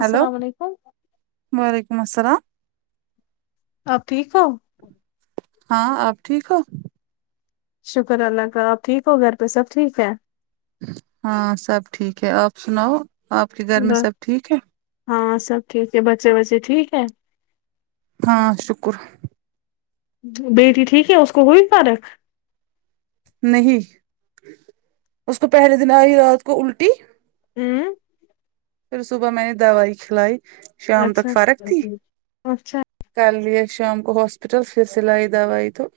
Hello السلام علیکم وعلیکم السلام آپ ٹھیک ہو ہاں آپ ٹھیک ہو شکر اللہ کا آپ ٹھیک ہو گھر پہ سب ٹھیک ہے ہاں سب ٹھیک ہے آپ سناؤ آپ کے گھر میں بس سب ٹھیک ہے ہاں سب ٹھیک ہے بچے وچے ٹھیک ہے ہاں شکر بیٹی ٹھیک ہے اس کو ہوئی فارق نہیں اس کو پہلے دن آئی رات کو الٹی ہوں پھر صبح میں نے دوائی کھلائی شام تک اچھا فرک تھی اچھا کرلے شام کو ہاسپٹل پھر سلائی دوائی تو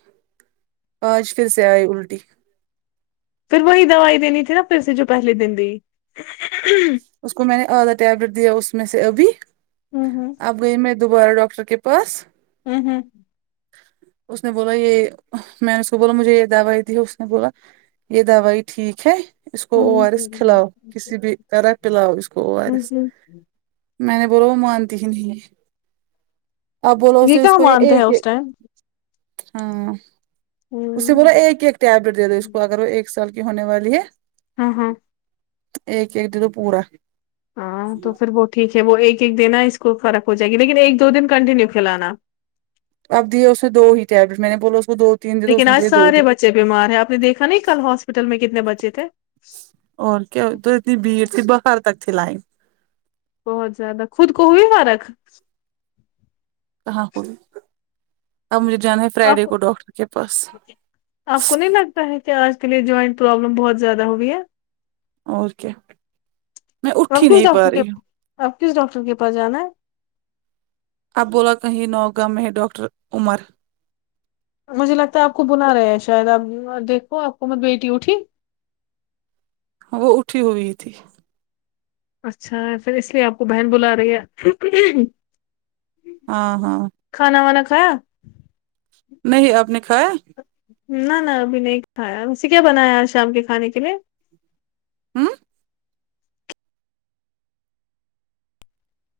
آج فر سے آئی الٹی پھر وہی دوائی دینی تھی نا پھر سے جو پہلے دن دی اس کو میں نے آدھا ٹیبلیٹ دیا اس میں سے ابھی ہوں اب گئی میں دوبارہ ڈاکٹر کے پاس ہوں ہوں اس نے بولا یہ میں نے اس کو بولا مجھے یہ داویی تھی اس نے بولا یہ دووائی ٹھیک ہے اس کو او ہوں ار اس ہوں کھلاو کسی بھی طرح پلاو اس گو او ار ہوں اس ہوں۔ میں نے بولو وہ مانتی ہی نہیں آپ بولو اسے اس کہاں کو یہ مانتے ہیں ایک اس ٹائم ہاں اسنے بولا ہوں ایک ایک ٹیبلیٹ دے دو اس کو اگر وہ ایک سال کی ہونے والی ہے ہوں ہوں ج دو تو پورا ہاں تو پھر وہ ٹھیک ہے وہ ایک ایک دینا اس کو فرق ہو جائے گی لیکن ایک دو دن کنٹینیو کھلانا اب دیے اس نے دو ہی ٹیبٹلٹ میں نے بولا اس کو دو تین دے دو اس لیکن نے آج دیے دو ہی سارے بچے بیمار ہیں آپ نے دیکھا نہیں کل ہاسپٹل میں کتنے بچے تھے اور کیا ہو تو اتنی بھیڑ تھی باہر تک تھی لائن بہت زیادہ خود کو ہوئی فرق کہاں ہوئی اب مجھے جانا ہے فرائیڈے آپ کو ڈاکٹر کے پاس کیا ہے کہ آج کے لیے جوائنٹ پرابلم بہت زیادہ ہوگئی ہے اور کیا میں اٹھہی نہیں پا رہی ہوں اب کس ڈاکٹر کے پاس جانا ہے اب بولا کہیں نوگاہ میں ہے ڈاکٹر عمر مجھے لگتا ہے آپ کو بلا رہے ہیں شاید آپ دیکھو آپ کو مت بیٹی اٹھی وہ اٹھی ہوئی تھی اچھا پھر اس لیے آپ کو بہن بلا رہی ہے اں ہاں کھانا وانا کھایا نہیں آپ نے کھایا نہ نہ ابھی نہیں کھایا ویسے کیا بنایا آج شام کے کھانے کے لیے ہوں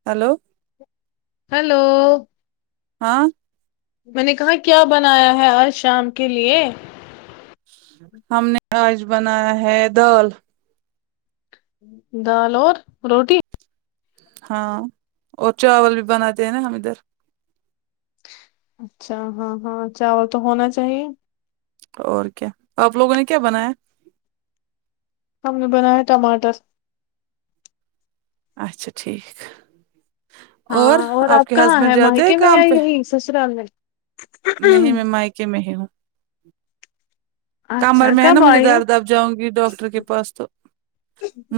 ہیلو ہیلو ہاں میں نے کہا کیا بنایا ہے آج شام کے لیے ہم نے آج بنایا ہے دال دال اور روٹی ہاں اور چاول بھی بناتے ہیں نا ہم ادھر اچھا ہاں ہاں چاول تو ہونا چاہیے اور کیا آپ لوگوں نے کیا بنایا ہم نے بنایا ٹماٹر اچھا ٹھیک اور ہاں آپ کے کہاں ہسبینڈ ہے جاتے ہیں مائکے میں یا کام پہ یہی سسرال میں نہیں میں مائکے میں ہی ہوں کمر اچھا میں ہے نا کب مجھے آئی ہو درد آب جاؤں گی ڈاکٹر کے پاس تو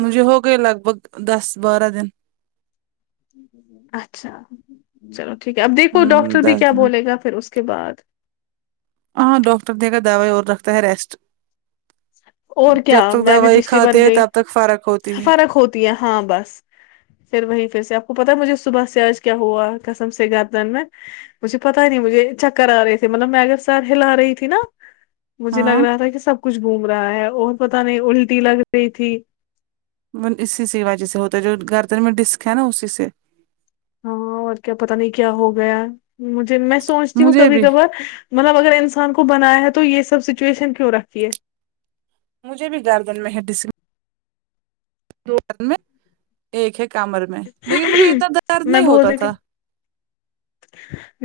مجھے ہو گئی لگ بھگ دس بارہ دن اچھا چلو ٹھیک ہے اب دیکھو ہ ڈاکٹر بھی دس کیا دن بولے گا فر اس کے بعد ہاں ڈاکٹر دے گا دوائی اور رکھتا ہے ریسٹ اور کیا جب تک میں بھی دوائی پچھلی کھاتے ہیں تب تک فرق ہوتی ہے تو یا ہاں بس پھر وہیں پھر سے آپ کو پتا ہے مجھے صبح سے آج کیا ہوا قسم سے گردن میں مجھے پتا ہی نہیں مجھے چکر آ رہے تھے مطلب میں گر سر ہلا رہی تھی نا مجھے لگ ہاں رہا تھا کہ سب کچھ گھوم رہا ہے اور پتا نہیں الٹی لگ رہی تھی اسی سی وجہ سے ہوتا ہے جو گردن میں ڈسک ہے نا اسی سے ہاں اور کیا پتا نہیں کیا ہو گیا ہے مجھے میں سوچتی ہوں مجھے کبھی بھی کبار مطلب اگر انسان کو بنایا ہے تو یہ سب سچویشن کیوں رکھیے مجھے بھی گاردن میں ہے ڈس دو میں ایک ہے کمر میں لیکن مجھے اتنا درد میں نہیں بول ہوتا رہی تھی تھا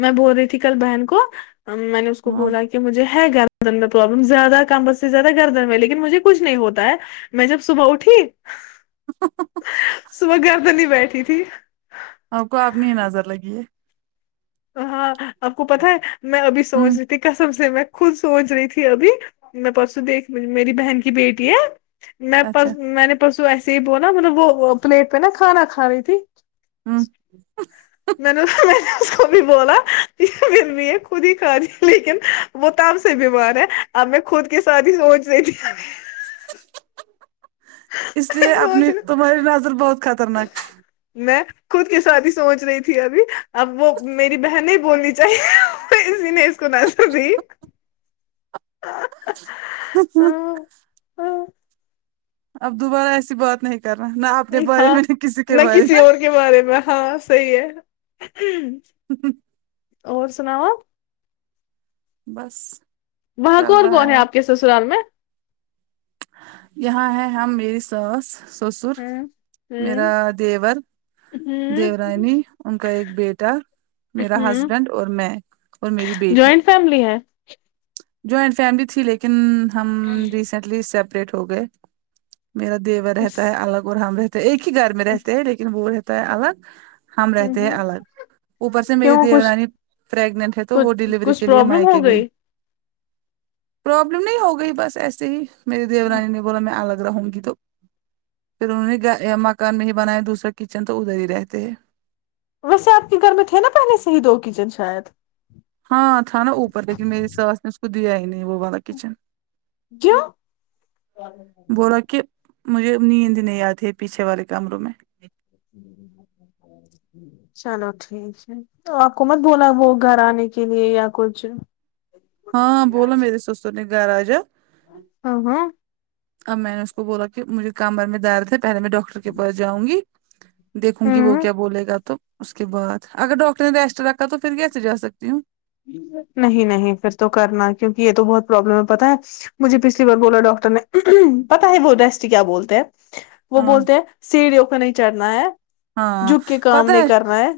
میں بول رہی تھی کل بہن کو میں نے اس کو ہاں بولا کہ مجھے ہے گر دن میں پرابلم زیادہ کمر سے زیادہ گردن میں لیکن مجھے کچھ نہیں ہوتا ہے میں جب صبح اٹھی صبح گر دنی بیٹھی تھی آپ کو آپنی نظر لگی ہے ہاں آپ کو پتا ہے میں ابھی ہمم سوچ قسم سے میں خود سوچ رہی تھی ابھی میں پرسوں دیکھ میری بہن کی بیٹی ہے میں اچھا پرس میں نے پرسوں ایسے ہی بولا مطلب وہ پلیٹ پہ نا کھانا کھا رہی تھی ہمم میں نے بھی بولا م بھی خود ہی کھا رہی لیکن وہ تب سے بیمار ہے اب میں خود کے شادی سوچ رہی تھی اس لیے سوچ اپنی رہی تمہاری نظر بہت خطرناک میں خود کے ساتھ ہی سوچ رہی تھی ابھی اب وہ میری بہن نہیں بولنی چاہیے اسی نے کونا س بھی ہاں ہاں اب دوبارہ ایسی بات نہیں کرنا نہ اپنے بارے ہاں میں نہ کسی کے بارے کسی میں اور کے بارے میں ہاں صحیح ہے ہاں اور سناؤ آپ بس وہاں چل کون رہا کون ہے آپ کے سسرال میں یہاں ہے ہم میری ساس سسر ہ ہ میرا دیور دیورانی ان کا ایک بیٹا میرا ہ ہسبینڈ اور میں اور میری بیٹی جوائنٹ فیملی ہے جوائنٹ فیملی تھی لیکن ہم ریسینٹلی سپ ریٹ ہو گئے میرا دیور رہتا ہے الگ اور ہم رہتے ایک ہی گھر میں رہتے ہیں لیکن وہ رہتا الگ ہم رہتے ہیں الگ اوپر سے میری کیوں کچھ دیورانی پرریگنٹ ہے تو کچھ وہ ڈیلیوری کچھ کے لیے پرابلم مائک ہو گئی پروابلم نہیں ہو گئی بس ایسے ہی میری دیو رانی نے بولا میں آ لگ رہا ہوں گی تو پھر انہوں نے مکان میں ہی بنایا دوسرا کچن تو ادھر ہی رہتے ہیں ویسے آپ کے گھر میں تھے نا پہلے سے ہی دو کچن شاید ہاں تھا نا اوپر لیکن میری ساس نے اس کو دیا ہی نہیں وہ والا کچن کیوں بولا کہ مجھے نیند نہیں اتی ہے پیچھے والے کمروں میں [inaudible] چلو ٹھیک ہے تو آپ کو مت بولا وہ گھر آنے کے لیے یا کچھ ہاں بولو میرے سسر نےگھر ااجا ہاں ہاں اب میں نے اس کو بولا کہ مجھے کمر میں درد ہے پہلے میں ڈاکٹر کے پاس جاؤں گی دیکھوں گی وہ ہوں کیا بولے گا تو اس کے بعد اگر ڈاکٹر نے ریسٹ رکھا تو پھر کیسے جا سکتی ہوں نہیں نہیں پھر تو کرنا کیونکہ یہ تو بہت پرابلم ہے پتہ ہے مجھے پچھلی بار بولا ڈاکٹر نے پتا ہے وہ رسٹ کیا بولتے ہیں وہ ہاں بولتے ہیں سیڑھیوں کو نہیں چڑھنا ہے ہاں جھوک کے کام پتا نہیں کرنا ہے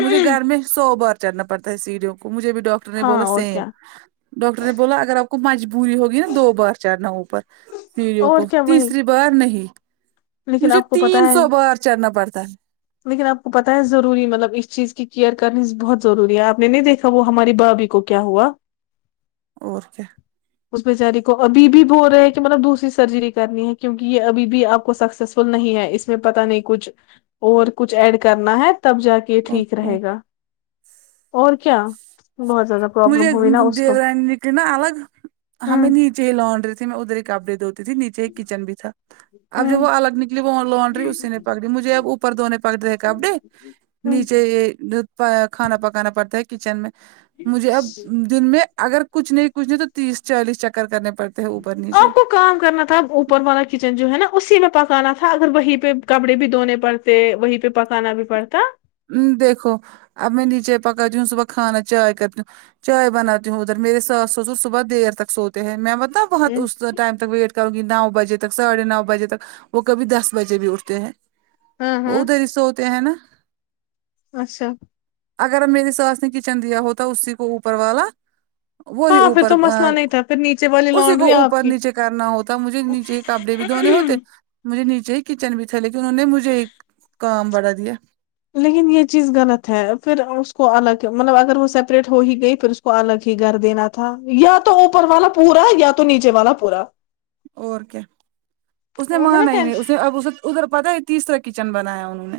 مجھے گھر میں سو بار چڑھنا پڑتا ہے سیڑیوں کو مجھے بھی ڈاکٹر نے ہاں بولا اور سیم کیا ڈاکٹر نے بولا اگر آپ کو مجبوری ہوگی نا دو بار چڑھنا اوپر سیڑیوں اور کو کیا وہی تیسری بار نہیں لیکن مجھے آپ کو تین پتا ہے سو بار چڑھنا پڑتا ہے لیکن آپ کو پتا ہے ضروری مطلب اس چیز کیئر کرنی بہت ضروری ہے آپ نے نہیں دیکھا وہ ہماری بھابھی کو کیا ہوا اور کیا اس بیچاری کو ابھی بھی بول رہے ہے کہ مطلب دوسری سرجری کرنی ہے کیونکہ یہ ابھی بھی آپ کو سکسیس فل نہیں ہے اس میں پتا نہیں کچھ اور کچھ ایڈ کرنا ہے تب جا کے او ٹھیک او رہے گا اور کیا بہت زیادہ مجھے پرابلم ہوئی نا د اس کو دیورانی کے نا الگ ہمیں ہوں نی یچے لانڈری تھی میں ادھر ہی کپڑے دھوتی تھی نیچے ایک کچن بھی تھا اب جب ہوں وہ الگ نک وہ لانڈری اسی نے پکڑی مجھے اب اوپر دھونے پڑتے ہے کپڑے ہوں نیچے یہ پ کھانا پکانا پڑتا ہے کچن میں مجھے اب دن میں اگر کچھ نہیں کچھ نہیں تو تیس چالیس چکر کرنے پڑتے ہیں اوپر نیچے آپ کو کام کرنا تھا اوپر والا کچن جو ہے نا اسی میں پکانا تھا اگر وہیں پہ کپڑے بھی دھونے پڑ تے وہیں پہ پکانا بھی پڑتا وں دیکھو اب میں نیچے پکاتی ہوں صبح کھانا چائے کرتی ہوں چائے بناتی ہوں ادھر میرے ساس سسر صبح دیر تک سوتے ہیں میں پتہ بہت اس ٹائم تک ویٹ کروں گی نو بجے تک ساڑھے نو بجے تک وہ کبھی دس بجے بھی اٹھتے ہیں ہاں وہ ہاں ادھر ہی سوتے ہے نا اچھا اگر میری ساس نے کچن دیا ہوتا اسی کو اوپر والا وہی ہاں پھر اوپر تو ا مسئلہ نہیں تھا پھر نیچے والی اسی کو لانڈری آپ اوپر نیچے کرنا ہوتا مجھے نیچے کپڑے بھی دھونے کی ہوتے مجھے نیچے ہی کچن بھی تھا لیکن انہوں نے مجھے ایک کام بڑھا دیا لیکن یہ چیز غلط ہے پھر اس کو الگ مطلب اگر وہ سیپریٹ ہو ہی گئی پھر اس کو الگ ہی گھر دینا تھا یا تو اوپر والا پورا یا تو نیچے والا پورا اور کیا اس نے وہ ہے نا مانا ہی نہیں اس نے اب اسے ادھر پتا ہے تیسرا کچن بنایا انہوں نے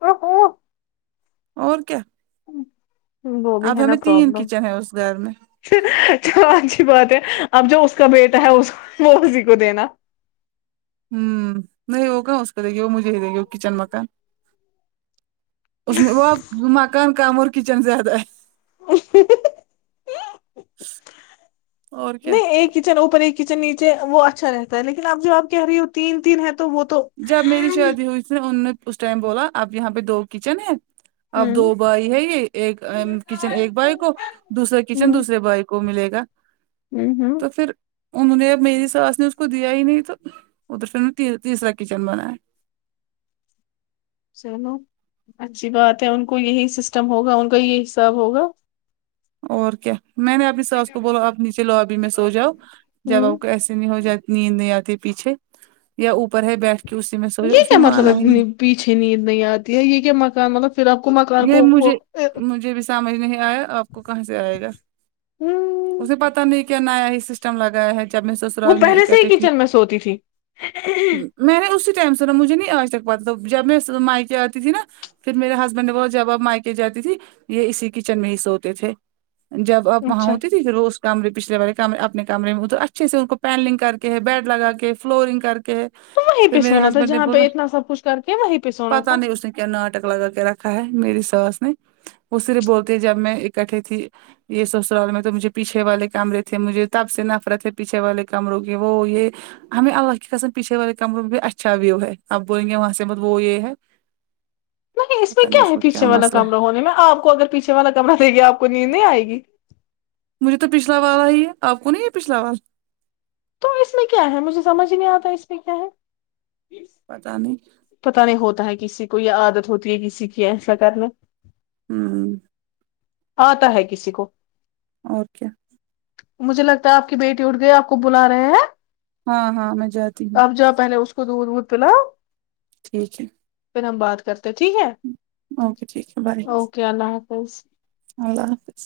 کب اور کیا ہوں اب ہمیں تین کچن ہے اس گھر میں چلو اچھی بات ہے اب جو اس کا بیٹا ہے وہ اسی کو دینا ہوں نہیں ہوگا اس کا دے گی وہ مجھے ہی دے گی وہ کچن مکان اس میں وہ اب مکان کم اور کچن سے زیادہ اں ہوں ہوں اور کیا نہیں ایک کچن اوپر ایک کچن نیچے وہ اچھا رہتا ہے لیکن اب جو آپ کہہ رہی ہو تین تین ہے تو وہ تو جب میری شادی ہوئی تھی انہوں نے اس ٹائم بولا اب یہاں پہ دو کچن ہے اب ہوں دو بھائی ہے یہ ایک ام کچن ایک بھائی کو دوسرا کچن ہوں دوسرے بھائی کو ملے گا ہوں ہوں تو پھر انہوں نے اب میری ساس نے اس کو دیا ہی نہیں تو ادھر پھر ان نے تیسرا کچن بنایا چلو اچھی بات ہے ان کو یہی سسٹم ہوگا ان کا یہی حساب ہوگا اور کیا میں نے اپنی ساس کو بولو آپ نیچے لوبی میں سو جاؤ جب ہوں ایسے نہیں ہو جات نیند نہیں آتی پیچھے یا اوپر ہے بیٹھ کے اس سے میں سوچا یہ اس نے کیا مطلب مانا ہے نہیں نی- پیچھے نیند نہیں آتی ہے یہ کیا مکان والا مطلب پھر آپ کو مکان یہ کو مجھے مجھے بھی سمجھ نہیں آیا آپ کو کہاں سے آئے گا ہوں، اسے پتا نہیں کیا نیا ہی سسٹم لگایا ہے جب میں سو وہ سرال میں پہلے سے اکٹے ہی تھی کچن میں سوتی تھی ہوں میں نے اسی ٹم سنا مجھے نہیں آج تک پتا تو جب میں میکے آتی تھی نا پھر میرے ہس بنے وہ جب آپ میکے جاتی تھی یہ اسی کچن میں ہی سوتے تھے جب آپ وہاں اچھا ہوتے رو اس کمرے پچھلے والے کمرے اپنے کمر میں تو اچھے سے ان کو پینلنگ کر کے ہے بیڈ لگا کے فلورنگ کر کے ہے تو وہیں پھر پہ میرے سونا تھا ہسبینڈ نے جہاں پہ بولا اتنا سب کچھ کر کے وہیں پہ سونا پتا تھا نہیں اس نے کیا ناٹک لگا کے رکھا ہے میری ساس نے وہ صرف بولتے جب میں اکٹھے تھی یہ سسرال میں تو مجھے پیچھے والے کمرے تھے مجھے تب سے نفرت ہے پیچھے والے کمروں کی وہ یہ ہمیں اللہ کی قسم پیچھے والے کمروں میں بھی اچھا ویو ہے اب بولیں گے وہاں سے مت وہ یہ ہے نہیں اس میں کیا ہے پیھے والا کمرہ ہونے میں آپ کو اگر پیھے والا کمرا دے گے آپ کو نیند نہیں آئے گی مجھے تو پچھلا والا ہی ہے آپ کو نہیں ہے پچھلا وال تو اس میں کیا ہے مجھے سمجھ ہی نہیں آتا اس میں کیا ہے پتا نہیں پتا نہیں ہوتا ہے کسی کو یا عادت ہوتی ہے کسی کی ایسا کرنا ہوں ہوں آتا ہے کسی کو اور کیا مجھے لگتا ہے آپ کی بیٹی اٹھ گئی آپ کو بلا رہے ہیں ہاں ہاں میں جاتی ہوں آپ جاو پہلے اس کو دودھ وودھ پلاؤ ٹھیک ہے پھر ہم بات کرتے ٹھیک ہے اوکے ٹھیک ہے بائے اوکے اللہ حافظ اللہ حافظ